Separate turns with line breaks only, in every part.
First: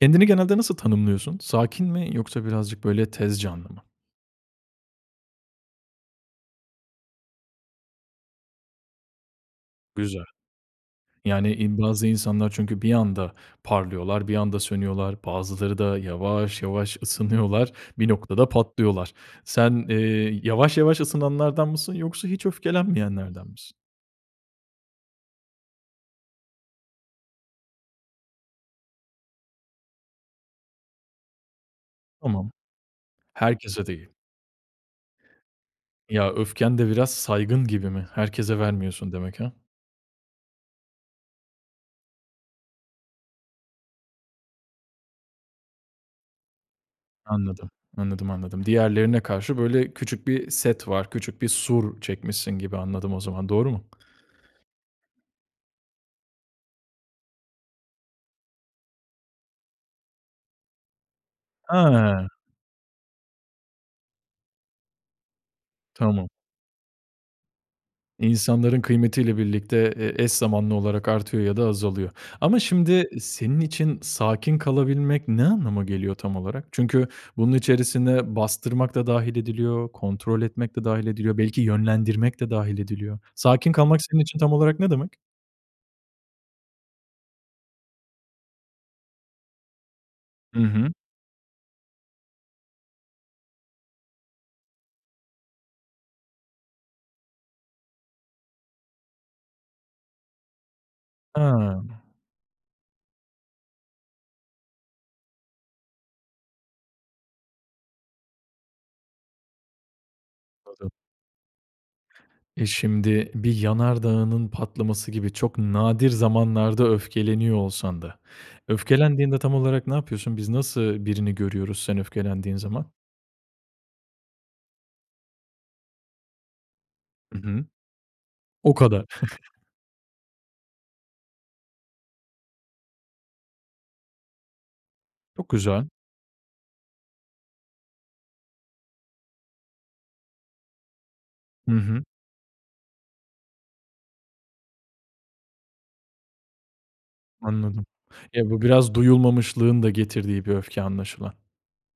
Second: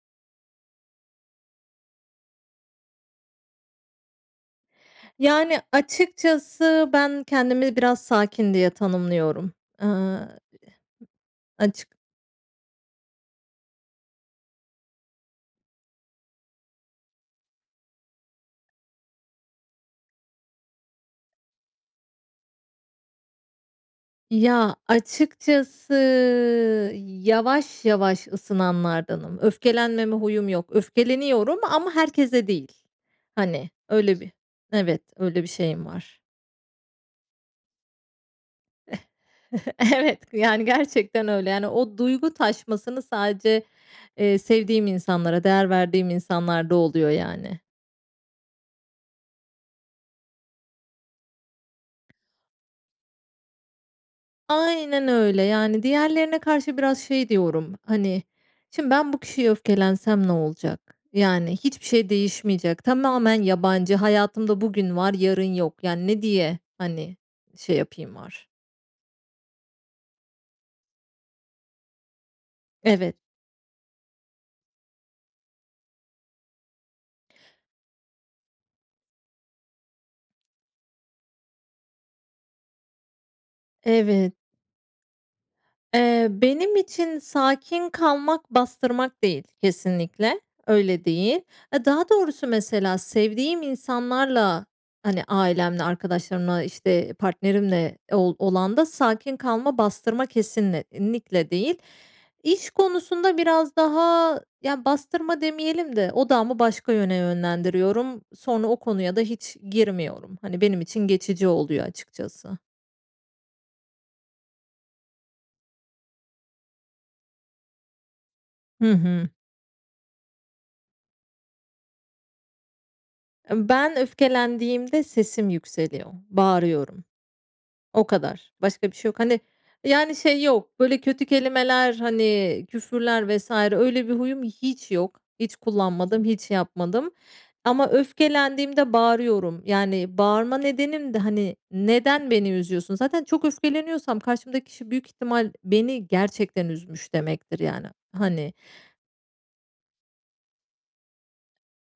Kendini genelde nasıl tanımlıyorsun? Sakin mi yoksa birazcık böyle tez canlı mı?
Yani açıkçası ben kendimi biraz sakin diye tanımlıyorum. Iıı, ı
Güzel.
ıh
Yani in
Açık
bazı insanlar çünkü bir anda parlıyorlar, bir anda sönüyorlar, bazıları da yavaş yavaş ısınıyorlar, bir noktada patlıyorlar. Sen, eee, yavaş yavaş ısınanlardan mısın yoksa hiç öfkelenmeyenlerden misin?
Ya, açıkçası yavaş yavaş ısınanlardanım. Öfkelenmeme huyum yok. Öfkeleniyorum ama herkese
Tamam.
değil. Hani,
Herkese değil.
öyle bir Evet, öyle bir şeyim var.
Ya, öfken de biraz saygın gibi mi, herkese vermiyorsun demek ha?
Evet, yani gerçekten öyle. Yani o duygu taşmasını sadece, eee, sevdiğim insanlara değer verdiğim insanlar da oluyor, yani.
Anladım. Anladım, anladım. Diğerlerine karşı böyle küçük bir set var, küçük bir sur çekmişsin gibi anladım o zaman, doğru mu?
Aynen öyle. Yani diğerlerine karşı biraz şey diyorum, hani, "Şimdi ben bu kişiye öfkelensem ne olacak? Yani hiçbir şey
A!
değişmeyecek. Tamamen yabancı. Hayatımda bugün var, yarın yok. Yani ne
Tamam.
diye, hani, şey yapayım?" [unintelligible]
İnsanların kıymetiyle birlikte, eee, eş zamanlı olarak artıyor ya da azalıyor. Ama şimdi
Evet.
senin için sakin kalabilmek ne anlama geliyor tam olarak? Çünkü bunun içerisinde bastırmak da dâhil ediliyor, kontrol etmek de dâhil ediliyor. Belki yönlendirmek de dâhil ediliyor. Sakin kalmak senin
Evet.
için tam olarak ne demek?
Eee, benim için sakin kalmak bastırmak değil kesinlikle.
I hı.
Öyle değil. Aaa, daha doğrusu mesela sevdiğim insanlarla, hani, ailemle, arkadaşlarımla, işte, partnerimle ol olan da sakin kalma, bastırma kesinlikle değil.
Ha.
İş konusunda biraz daha yani bastırma demeyelim de odağımı başka yöne yönlendiriyorum. Sonra o konuya da hiç girmiyorum. Hani, benim
[unintelligible]
için geçici oluyor açıkçası.
E, şimdi bir yanardağının patlaması gibi çok nadir zamanlarda öfkeleniyor olsan da
Hı hı.
öfkelendiğinde tam olarak ne yapıyorsun, biz nasıl birini görüyoruz sen öfkelendiğin zaman?
Imm, ben öfkelendiğimde sesim yükseliyor, bağırıyorum.
Hı hı.
O kadar.
O
Başka bir
kadar?
şey yok. Hani, yani şey yok, böyle, kötü kelimeler, hani, küfürler vs. öyle bir huyum hiç yok.
Çok
Hiç
güzel.
kullanmadım, hiç yapmadım. Ama öfkelendiğimde bağırıyorum. Yani bağırma nedenim de, hani,
Hı hı.
neden beni üzüyorsun? Zaten çok öfkeleniyorsam karşımdaki kişi büyük ihtimal beni gerçekten üzmüş demektir
Anladım.
yani,
Ya,
hani
bu biraz duyulmamışlığın da getirdiği bir öfke anlaşılan.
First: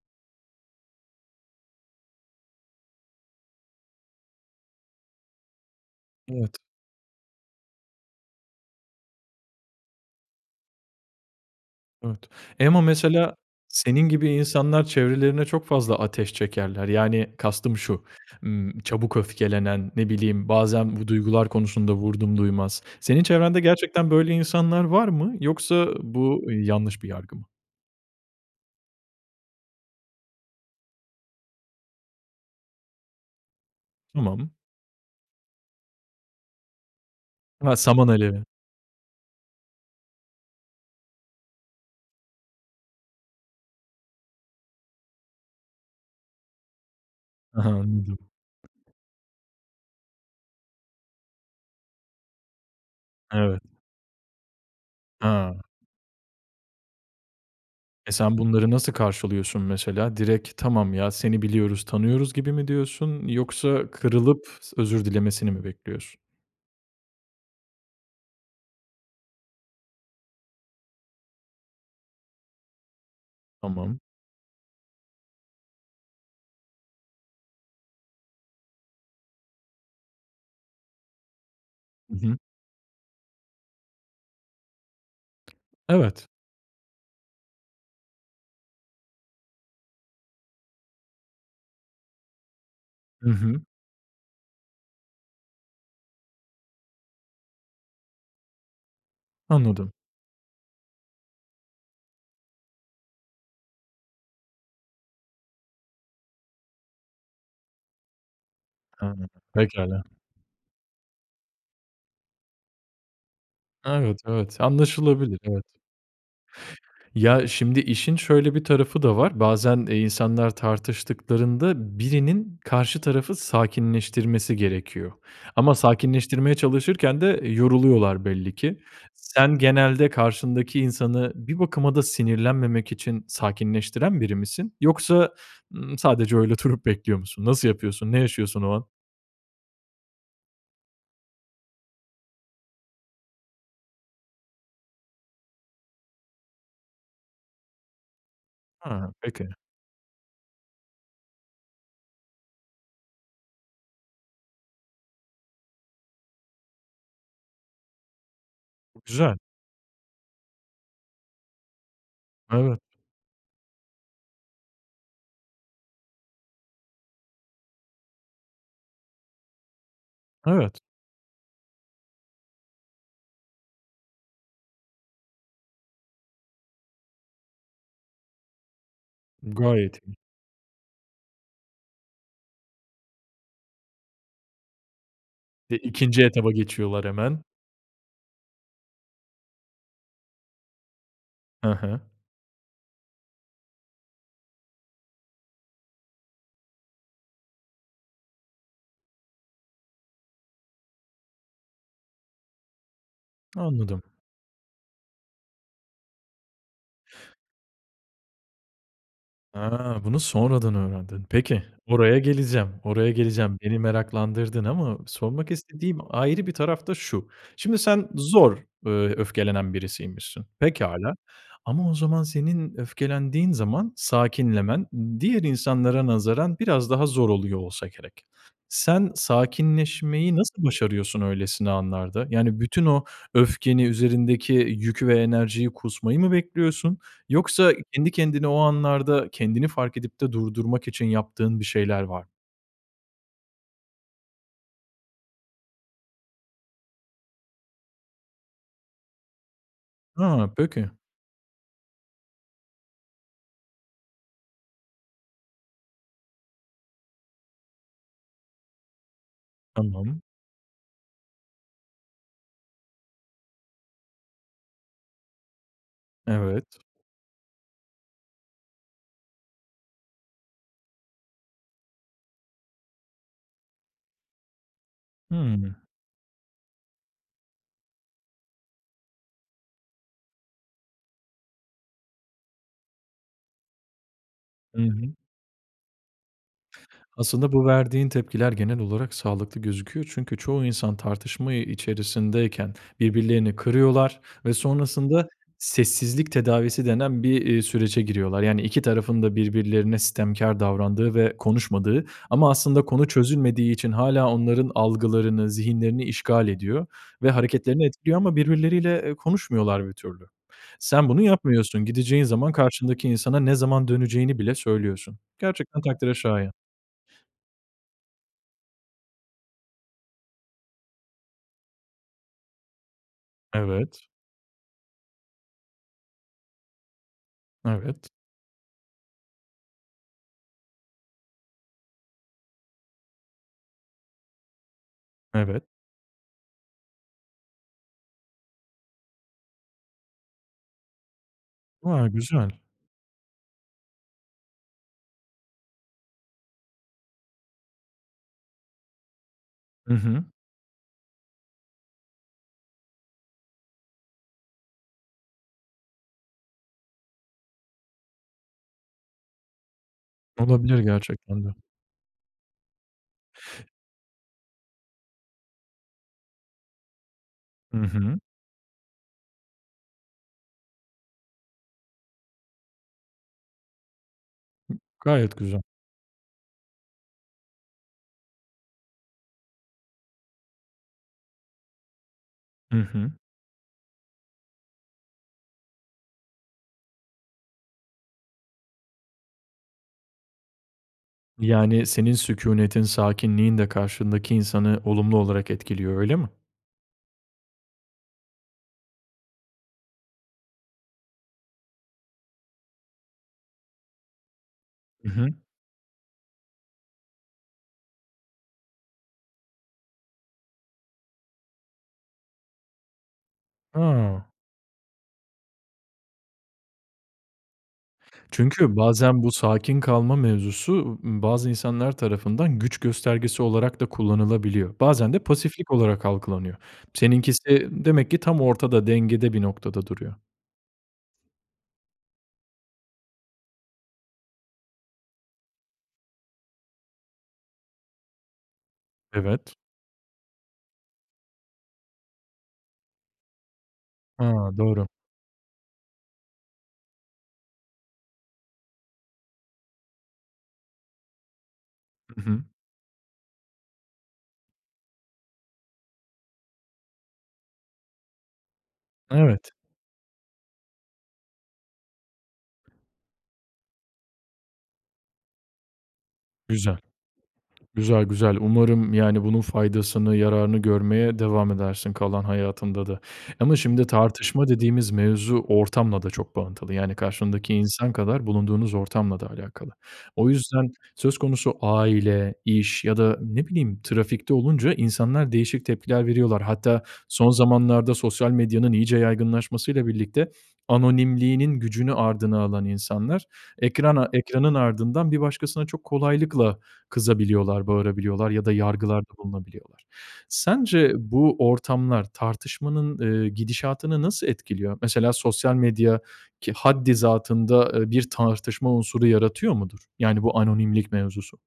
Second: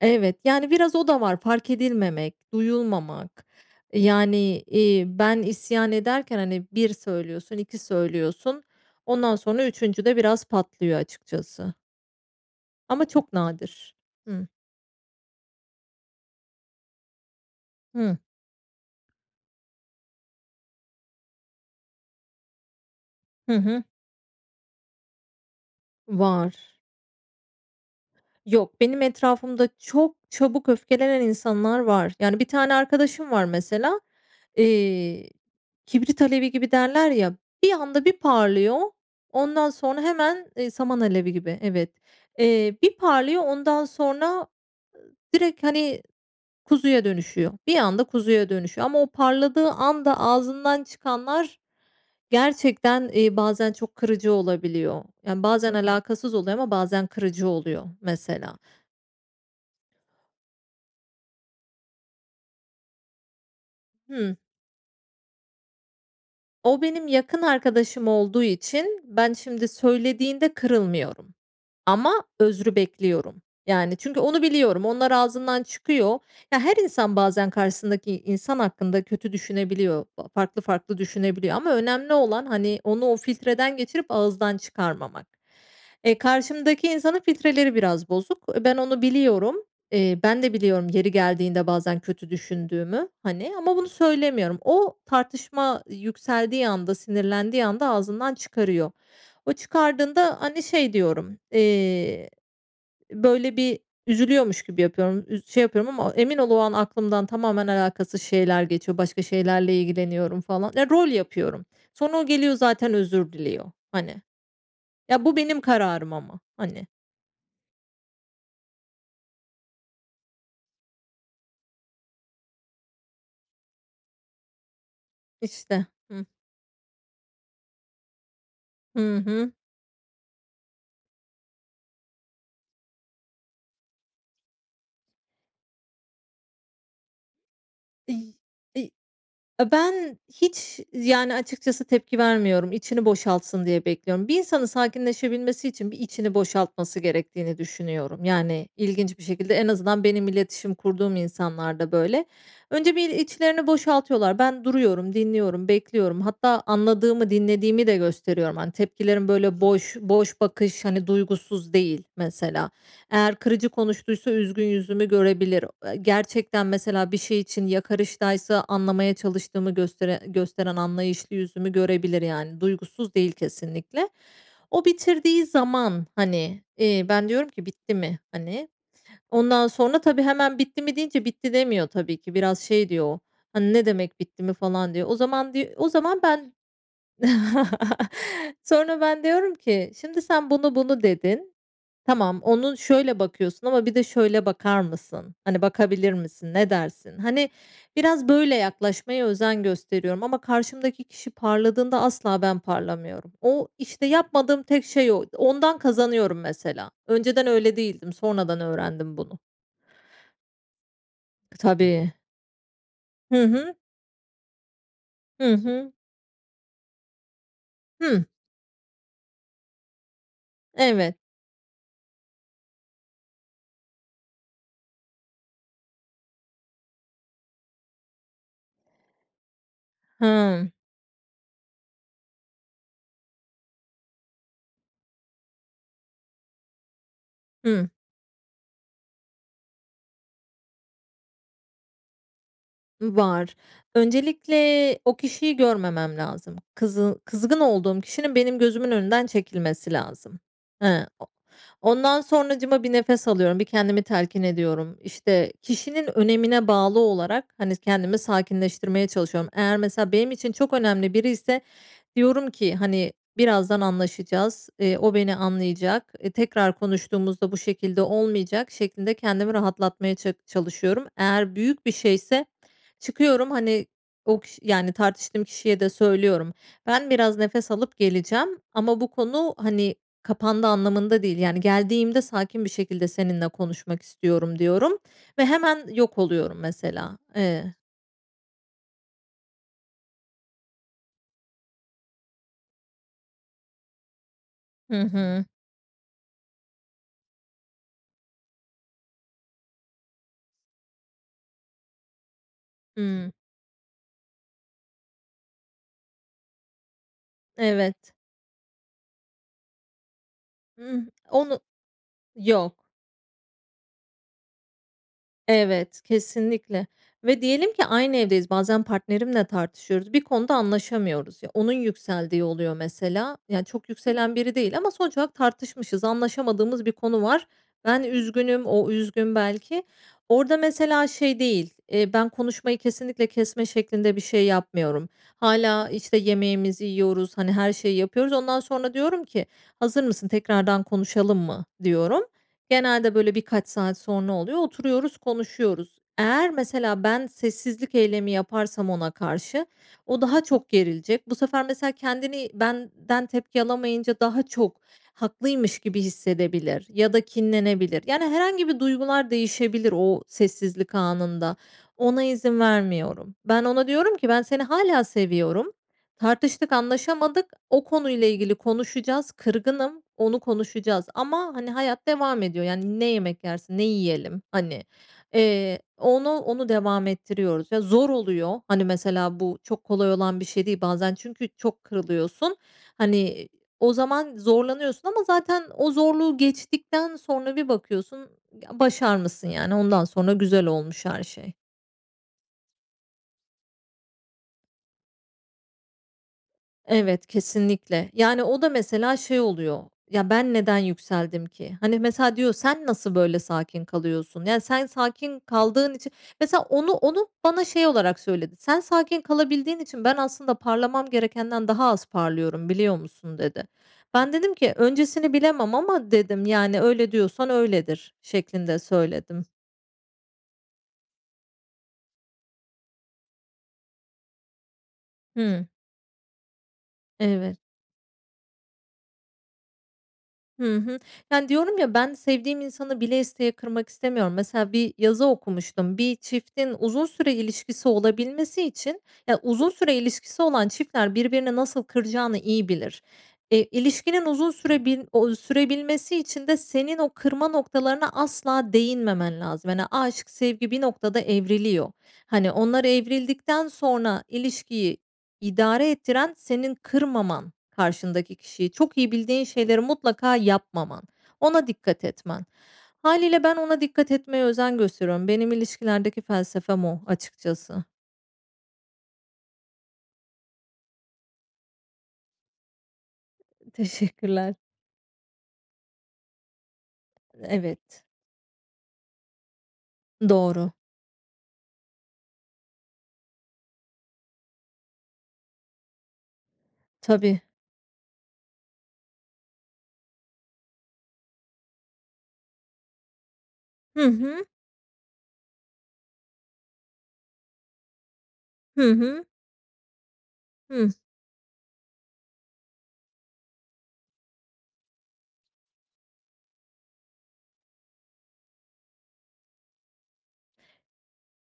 Evet. Yani biraz o da var fark edilmemek, duyulmamak. Yani, iii, ben isyan ederken,
Evet.
hani, 1 söylüyorsun, 2 söylüyorsun, ondan sonra 3. de biraz patlıyor açıkçası.
Evet. E, ama
Ama çok
mesela
nadir.
senin gibi
Hıı.
insanlar çevrelerine çok fazla ateş çekerler. Yani kastım şu,
Hıh.
ımm, çabuk öfkelenen, ne bileyim, bazen bu duygular konusunda vurdumduymaz. Senin
Hı
çevrende
hı.
gerçekten böyle insanlar var mı yoksa bu
Var.
yanlış bir yargı mı?
Yok, benim etrafımda çok çabuk öfkelenen insanlar var. Yani bir tane arkadaşım var mesela.
Tamam.
Eee, kibrit alevi gibi derler ya, bir
Ha,
anda
saman
bir
alevi.
parlıyor, ondan sonra hemen, iii, saman alevi gibi, evet. Eee, bir parlıyor, ondan sonra, ııı, direkt, hani, kuzuya dönüşüyor.
Ha ha,
Bir anda
anladım.
kuzuya dönüşüyor ama o parladığı anda ağzından çıkanlar gerçekten, iii,
Evet.
bazen çok kırıcı olabiliyor. Yani
Ha.
bazen alakasız oluyor ama bazen kırıcı oluyor
E, sen
mesela.
bunları nasıl karşılıyorsun mesela? Direkt, "Tamam ya, seni biliyoruz, tanıyoruz." gibi mi diyorsun, yoksa
Hıh.
kırılıp s özür dilemesini mi bekliyorsun?
O benim yakın arkadaşım olduğu için ben şimdi söylediğinde kırılmıyorum ama özrü bekliyorum. Yani
Tamam.
çünkü onu biliyorum. Onlar ağzından çıkıyor. Ya, her insan bazen karşısındaki insan hakkında kötü düşünebiliyor. Aaa, farklı farklı düşünebiliyor ama önemli
I hı.
olan, hani, onu o filtreden geçirip ağızdan çıkarmamak. E,
Evet.
karşımdaki insanın filtreleri biraz bozuk. E, ben onu biliyorum. Eee, ben de biliyorum yeri geldiğinde bazen kötü düşündüğümü,
I
hani,
hı.
ama bunu söylemiyorum. O tartışma yükseldiği anda, sinirlendiği anda ağzından çıkarıyor. O
Anladım.
çıkardığında, hani, şey diyorum, eee, böyle bir üzülüyormuş gibi yapıyorum, üz şey yapıyorum ama emin ol o an aklımdan tamamen alakasız şeyler geçiyor, başka
Anladım,
şeylerle
pekâlâ.
ilgileniyorum falan. Ya, rol yapıyorum. Sonra o geliyor zaten özür diliyor. Hani.
Evet, evet,
Ya, bu
anlaşılabilir,
benim
evet.
kararım ama, hani.
Ya, şimdi işin şöyle bir tarafı da var; bazen, eee, insanlar tartıştıklarında birinin karşı tarafı sakinleştirmesi gerekiyor. Ama
İşte. Hıh.
sakinleştirmeye çalışırken de yoruluyorlar belli ki.
Hı hı.
Sen genelde karşındaki insanı bir bakıma da sinirlenmemek için sakinleştiren biri misin? Yoksa, ımm, sadece öyle durup bekliyor musun? Nasıl yapıyorsun? Ne
İy
yaşıyorsun o an?
İ A, ben hiç yani açıkçası tepki vermiyorum, içini boşaltsın diye bekliyorum. Bir insanın sakinleşebilmesi için bir içini boşaltması gerektiğini düşünüyorum. Yani
Ha,
ilginç bir şekilde.
peki.
En azından benim iletişim kurduğum insanlarda böyle. Önce bir içlerini boşaltıyorlar. Ben duruyorum, dinliyorum, bekliyorum. Hatta anladığımı, dinlediğimi de gösteriyorum. Hani, tepkilerim,
Güzel.
böyle, boş boş bakış, hani, duygusuz değil mesela.
Evet.
Eğer kırıcı konuştuysa üzgün yüzümü görebilir. Eee, gerçekten mesela bir şey için yakarıştaysa anlamaya çalıştığımı göstere gösteren
Evet.
anlayışlı yüzümü görebilir yani. Duygusuz değil kesinlikle. O bitirdiği zaman, hani, iii, ben diyorum ki "Bitti mi?" hani. Ondan
Gayet
sonra
iyi.
tabii, hemen bitti mi deyince bitti demiyor tabii ki. Biraz şey diyor o, hani, "Ne demek bitti mi?" falan diyor. O zaman diy
E,
o zaman
2. etaba
ben
geçiyorlar hemen.
Sonra ben diyorum ki "Şimdi sen, 'bunu bunu.' dedin.
Hı hı.
Tamam, onu şöyle bakıyorsun ama bir de şöyle bakar mısın? Hani, bakabilir misin, ne dersin?" Hani, biraz böyle yaklaşmaya özen gösteriyorum. Ama karşımdaki kişi parladığında asla ben parlamıyorum. O,
Anladım.
işte, yapmadığım tek şey o. Ondan kazanıyorum mesela. Önceden öyle değildim. Sonradan öğrendim bunu.
Ha! Bunu sonradan öğrendin. Peki,
Tabii.
oraya geleceğim, oraya
Hı
geleceğim.
hı.
Beni meraklandırdın ama sormak
Hı hı.
istediğim ayrı bir taraf da şu; şimdi sen
Hıh.
zor, aaa, öfkelenen birisiymişsin.
Eve
Pekâlâ. Ama o zaman senin öfkelendiğin zaman sakinlemen diğer insanlara nazaran biraz daha zor oluyor olsa gerek. Sen sakinleşmeyi nasıl
Hıı.
başarıyorsun öylesine anlarda? Yani bütün o öfkeni üzerindeki yük ve enerjiyi kusmayı mı bekliyorsun? Yoksa
Hıı.
kendi kendine o anlarda kendini fark edip de durdurmak için yaptığın bir şeyler var
Iıı, var. Öncelikle o kişiyi görmemem lazım. Kızı kızgın olduğum kişinin benim gözümün önünden çekilmesi lazım.
Ha, peki.
He, o ondan sonracığıma bir nefes alıyorum, bir kendimi telkin ediyorum. İşte, kişinin önemine bağlı olarak, hani, kendimi sakinleştirmeye çalışıyorum. Eğer mesela
Tamam.
benim için çok önemli biriyse diyorum ki, hani, "Birazdan anlaşacağız, eee, o beni anlayacak, tekrar
Evet.
konuştuğumuzda bu şekilde olmayacak." şeklinde kendimi rahatlatmaya ça çalışıyorum. Eğer büyük bir şeyse çıkıyorum, hani, o kiş yani tartıştığım
Hıı.
kişiye de söylüyorum. "Ben biraz nefes alıp geleceğim ama bu konu, hani, kapandı anlamında değil. Yani geldiğimde sakin bir şekilde seninle konuşmak istiyorum."
Hı
diyorum
hı.
ve hemen yok oluyorum mesela,
Aslında bu
eee
verdiğin tepkiler genel olarak sağlıklı gözüküyor. Çünkü çoğu insan tartışma, ııı, içerisindeyken birbirlerini kırıyorlar ve
Hı
sonrasında
hı.
sessizlik tedavisi denen bir, iii, sürece giriyorlar. Yani iki tarafın da birbirlerine sitemkâr davrandığı ve konuşmadığı ama aslında konu
Hıı.
çözülmediği için hâlâ onların algılarını, zihinlerini işgal ediyor ve hareketlerini
Evet.
etkiliyor ama birbirleriyle, eee, konuşmuyorlar bir türlü.
Hıh,
Sen bunu
onu
yapmıyorsun. Gideceğin zaman
Yok.
karşındaki insana ne zaman döneceğini bile söylüyorsun. Gerçekten
Evet,
takdire şayan.
kesinlikle. Ve diyelim ki aynı evdeyiz, bazen partnerimle tartışıyoruz. Bir konuda anlaşamıyoruz. Ya, onun yükseldiği oluyor mesela. Ya, çok
Evet.
yükselen biri değil ama sonuç olarak tartışmışız, anlaşamadığımız bir konu var. Ben
Evet.
üzgünüm, o üzgün belki. Orada mesela şey değil, iii, ben konuşmayı kesinlikle kesme şeklinde bir şey yapmıyorum.
Evet.
Hâlâ, işte, yemeğimizi yiyoruz, hani, her şeyi yapıyoruz. Ondan sonra diyorum ki "Hazır mısın? Tekrardan konuşalım mı?"
A,
diyorum.
güzel.
Genelde böyle birkaç saat sonra oluyor. Oturuyoruz, konuşuyoruz. Eğer mesela ben sessizlik eylemi yaparsam ona karşı
I
o
hı.
daha çok gerilecek. Bu sefer mesela kendini benden tepki alamayınca daha çok haklıymış gibi hissedebilir ya da kinlenebilir. Yani herhangi bir duygular değişebilir o
Olabilir,
sessizlik
gerçekten de.
anında. Ona izin vermiyorum. Ben ona diyorum ki "Ben seni hâlâ seviyorum. Tartıştık, anlaşamadık.
I
O
hı.
konuyla ilgili konuşacağız. Kırgınım. Onu konuşacağız ama, hani, hayat devam ediyor." Yani, "Ne yemek yersin, ne yiyelim?"
Hı
Hani.
Gayet güzel.
Eee, onu, onu devam ettiriyoruz ve zor oluyor. Hani, mesela bu çok kolay olan bir şey değil bazen. Çünkü çok kırılıyorsun.
I hı.
Hani, o zaman zorlanıyorsun ama zaten o zorluğu geçtikten sonra bir bakıyorsun, ya, başarmışsın yani ondan sonra güzel olmuş her şey.
Yani senin sükûnetin, sakinliğin de karşındaki insanı olumlu olarak etkiliyor, öyle mi?
Evet, kesinlikle. Yani o da mesela şey oluyor; ya, ben neden yükseldim ki? Hani, mesela diyor, "Sen nasıl böyle sakin kalıyorsun?" Yani sen
I hı.
sakin kaldığın içi Mesela onu onu bana şey olarak söyledi. "Sen sakin kalabildiğin için ben aslında parlamam gerekenden daha az parlıyorum, biliyor musun?" dedi.
Ha.
Ben dedim ki "Öncesini bilemem ama" dedim, "Yani öyle diyorsan öyledir."
Çünkü
şeklinde
bazen bu
söyledim.
sakin kalma mevzusu, ımm, bazı insanlar tarafından güç göstergesi olarak da kullanılabiliyor, bazen de
Hıı.
pasiflik olarak algılanıyor.
Eve
Seninkisi demek ki tam ortada, dengede bir noktada duruyor.
Hı hı. Yani, diyorum, ya, ben sevdiğim insanı bile isteye kırmak istemiyorum. Mesela bir yazı okumuştum. Bir çiftin uzun süre ilişkisi olabilmesi için, ya,
Evet.
uzun süre ilişkisi olan çiftler birbirini nasıl kıracağını iyi bilir. Eee, ilişkinin uzun
Ha,
süre
doğru.
bin ooo, sürebilmesi için de senin o kırma noktalarına asla değinmemen lazım. Hani, aşk, sevgi bir noktada evriliyor.
Hı hı.
Hani, onlar evrildikten sonra, ilişkiyi idare ettiren senin kırmaman karşındaki kişiyi. Çok iyi bildiğin
Evet.
şeyleri, mutlaka yapmaman. Ona dikkat etmen. Hâliyle ben ona dikkat etmeye özen gösteriyorum. Benim ilişkilerdeki
Güzel.
felsefem o, açıkçası.
Güzel güzel. Umarım, yani, bunun faydasını, yararını görmeye devam edersin kalan hayatında da ama şimdi tartışma
Teşekkürler.
dediğimiz mevzu, ortamla da çok bağlantılı. Yani, karşındaki insan
Evet.
kadar, bulunduğunuz ortamla da alakalı. O
Doğru.
yüzden, söz konusu aile, iş ya da ne bileyim trafikte olunca, insanlar değişik tepkiler veriyorlar. Hatta son
Tabii.
zamanlarda sosyal medyanın iyice yaygınlaşmasıyla birlikte, anonimliğinin gücünü ardına alan insanlar
Hı
ekrana
hı.
ekranının ardından bir başkasına çok kolaylıkla kızabiliyorlar, bağırabiliyorlar ya da
Hı
yargılarda
hı.
bulunabiliyorlar. Sence
Hıh.
bu ortamlar tartışmanın, eee, gidişatını nasıl etkiliyor? Mesela sosyal medya ki haddizatında, eee, bir tartışma unsuru yaratıyor mudur? Yani, bu anonimlik mevzusu.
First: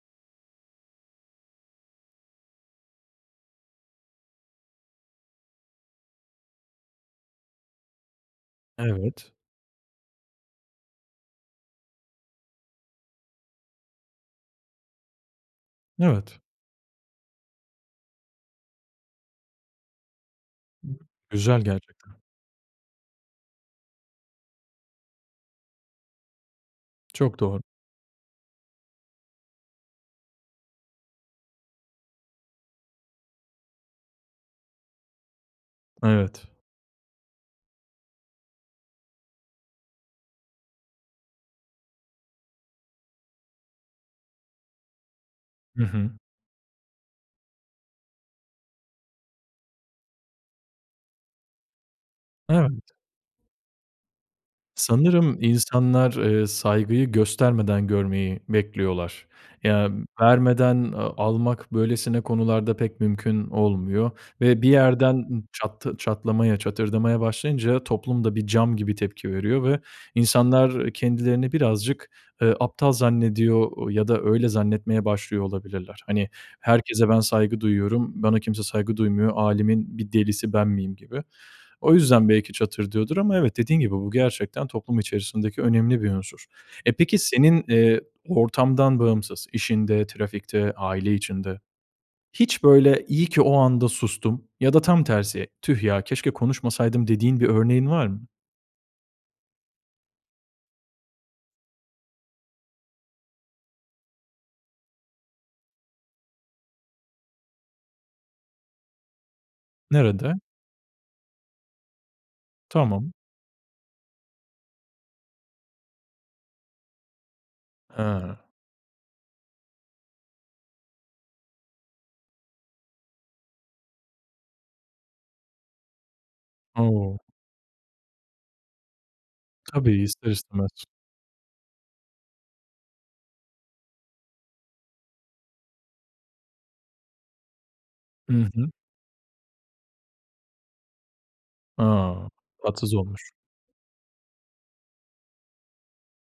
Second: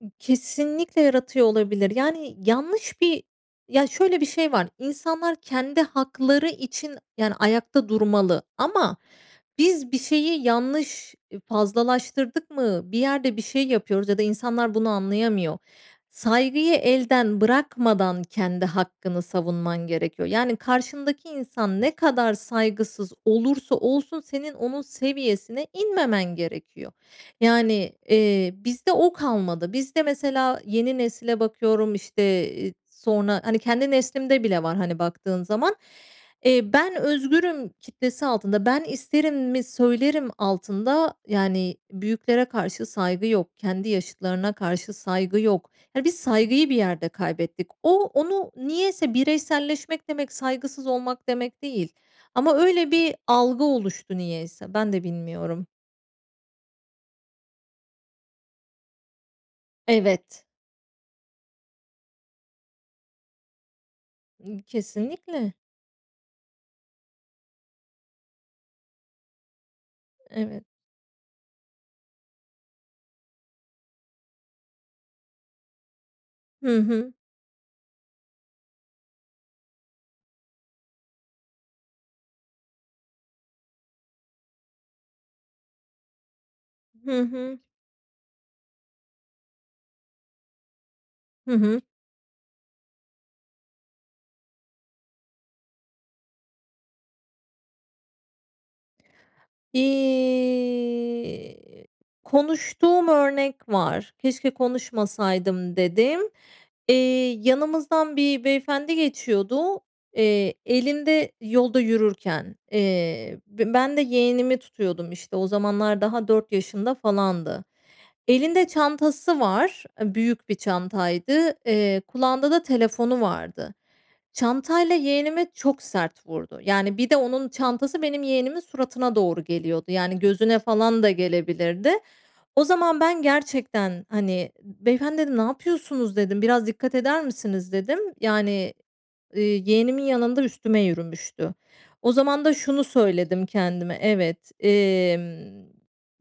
I kesinlikle yaratıyor olabilir. Yani, yanlış bir Ya, şöyle bir şey var. İnsanlar kendi hakları için, yani, ayakta durmalı ama
Evet.
biz bir şeyi yanlış i fazlalaştırdık mı, bir yerde bir şey yapıyoruz ya da insanlar bunu anlayamıyor.
Evet.
Saygıyı elden bırakmadan kendi hakkını savunman gerekiyor. Yani, karşındaki
Güzel
insan ne
gerçekten.
kadar saygısız olursa olsun, senin onun seviyesine inmemen gerekiyor.
Çok doğru.
Yani, eee, bizde o kalmadı. Bizde mesela, yeni nesile bakıyorum, işte, eee, sonra Hani kendi neslimde bile var, hani baktığın zaman.
Evet.
Eee, ben özgürüm kitlesi altında "Ben isterimi söylerim." altında yani büyüklere karşı saygı yok. Kendi yaşıtlarına karşı saygı yok.
Hı
Ya,
hı.
biz saygıyı bir yerde kaybettik. O onu niyeyse bireyselleşmek demek, saygısız olmak demek değil. Ama
Evet.
öyle bir algı oluştu, niyeyse. Ben de
Sanırım
bilmiyorum.
insanlar, eee, saygıyı göstermeden görmeyi bekliyorlar. Ya,
Evet.
vermeden, eee, almak böylesine konularda, pek mümkün olmuyor
Imm,
ve bir yerden ı
kesinlikle.
çattı çatlamaya, çatırdamaya başlayınca, toplum da bir cam gibi tepki veriyor ve
Evet.
insanlar kendilerini birazcık, eee, aptal zannediyor, ııı, ya da öyle zannetmeye başlıyor olabilirler. Hani
Hı
herkese
hı.
ben saygı duyuyorum, bana kimse saygı duymuyor, "Âlemin bir delisi ben miyim?" gibi. O yüzden, belki çatırdıyordur ama evet, dediğin gibi bu gerçekten toplum içerisindeki önemli bir unsur. E, peki,
Hı hı.
senin, eee, ortamdan bağımsız, işinde, trafikte, aile
Hı
içinde
hı.
hiç, böyle, "İyi ki o anda sustum." ya da tam tersi, "Tüh ya, keşke konuşmasaydım." dediğin bir örneğin var mı?
İii, konuştuğum örnek var. "Keşke konuşmasaydım." dediğim. İii, yanımızdan bir beyefendi geçiyordu,
Nerede?
eee, elinde yolda yürürken.
Tamam.
Eee, b ben de yeğenimi tutuyordum, işte, o zamanlar daha 4 yaşında falandı.
Hıı.
Elinde çantası var, eee, büyük bir çantaydı. Eee, kulağında da telefonu vardı. Çantayla yeğenime çok sert vurdu. Yani, bir de
O!
onun çantası benim yeğenimin suratına doğru geliyordu.
Tabii,
Yani,
ister
gözüne
istemez.
falan da gelebilirdi. O zaman ben gerçekten, hani, "Beyefendi" dedim "Ne yapıyorsunuz?" dedim. "Biraz dikkat eder misiniz?" dedim.
Hı hı.
Yani, ııı, yeğenimin yanında üstüme yürümüştü. O
A!
zaman da şunu
Tatsız olmuş.
söyledim kendime, evet, emm,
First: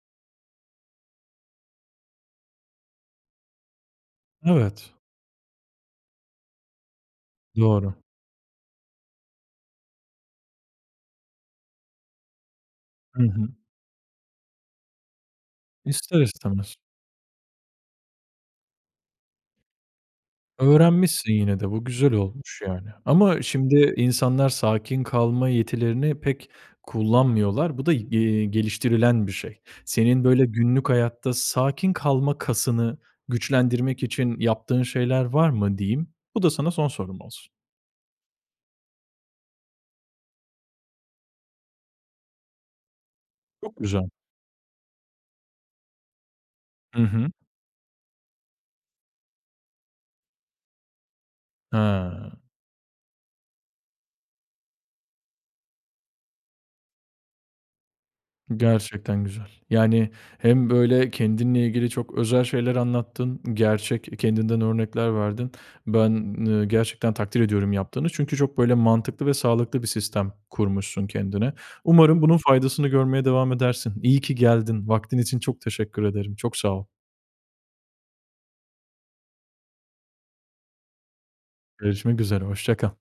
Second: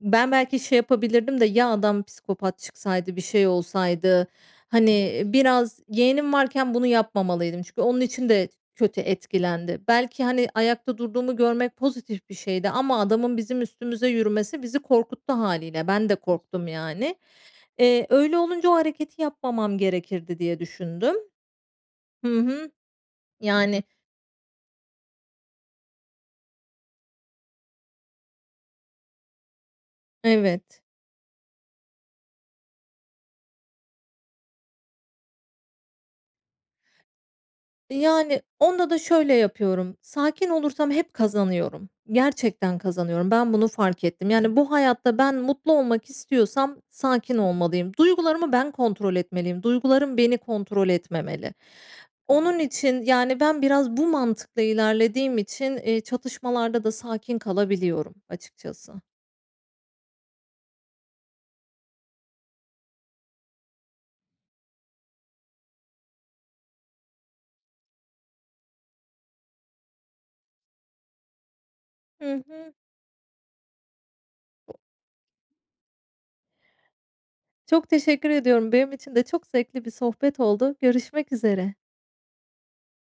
ben belki şey yapabilirdim de ya, adam psikopat çıksaydı, bir şey olsaydı.
Evet.
Hani, biraz yeğenim varken bunu yapmamalıydım. Çünkü
Doğru.
onun için de kötü etkilendi. Belki, hani, ayakta durduğumu görmek pozitif bir şeydi ama
Hı
adamın
hı.
bizim üstümüze yürümesi, bizi korkuttu hâliyle. Ben de
İster
korktum
istemez.
yani. Eee, öyle olunca o hareketi yapmamam gerekirdi diye düşündüm.
Öğrenmişsin yine de. Bu güzel
Hı
olmuş
hı.
yani ama
Yani
şimdi, insanlar sakin kalma yetilerini pek kullanmıyorlar. Bu da, y iii, geliştirilen bir şey. Senin böyle,
Evet.
günlük hayatta sakin kalma kasını, güçlendirmek için yaptığın şeyler var mı diyeyim, bu da sana son sorum olsun.
Yani, onda da şöyle yapıyorum; sakin olursam hep kazanıyorum. Gerçekten kazanıyorum. Ben bunu
Çok
fark
güzel.
ettim. Yani, bu hayatta ben mutlu olmak istiyorsam
Hı hı.
sakin olmalıyım. Duygularımı ben kontrol etmeliyim. Duygularım beni kontrol etmemeli.
He.
Onun için, yani ben biraz bu mantıkla ilerlediğim için, iii, çatışmalarda da sakin kalabiliyorum açıkçası.
Gerçekten güzel. Yani, hem böyle kendinle ilgili çok özel şeyler anlattın. Gerçek, kendinden örnekler verdin. Ben, eee, gerçekten takdir ediyorum yaptığını, çünkü çok böyle mantıklı ve sağlıklı bir sistem kurmuşsun kendine. Umarım
Hı
bunun
hı.
faydasını görmeye devam edersin. İyi ki geldin. Vaktin için çok teşekkür ederim, çok sağ ol.
Çok teşekkür ediyorum. Benim için de çok zevkli bir sohbet oldu. Görüşmek üzere.
Görüşmek üzere, hoşça kal.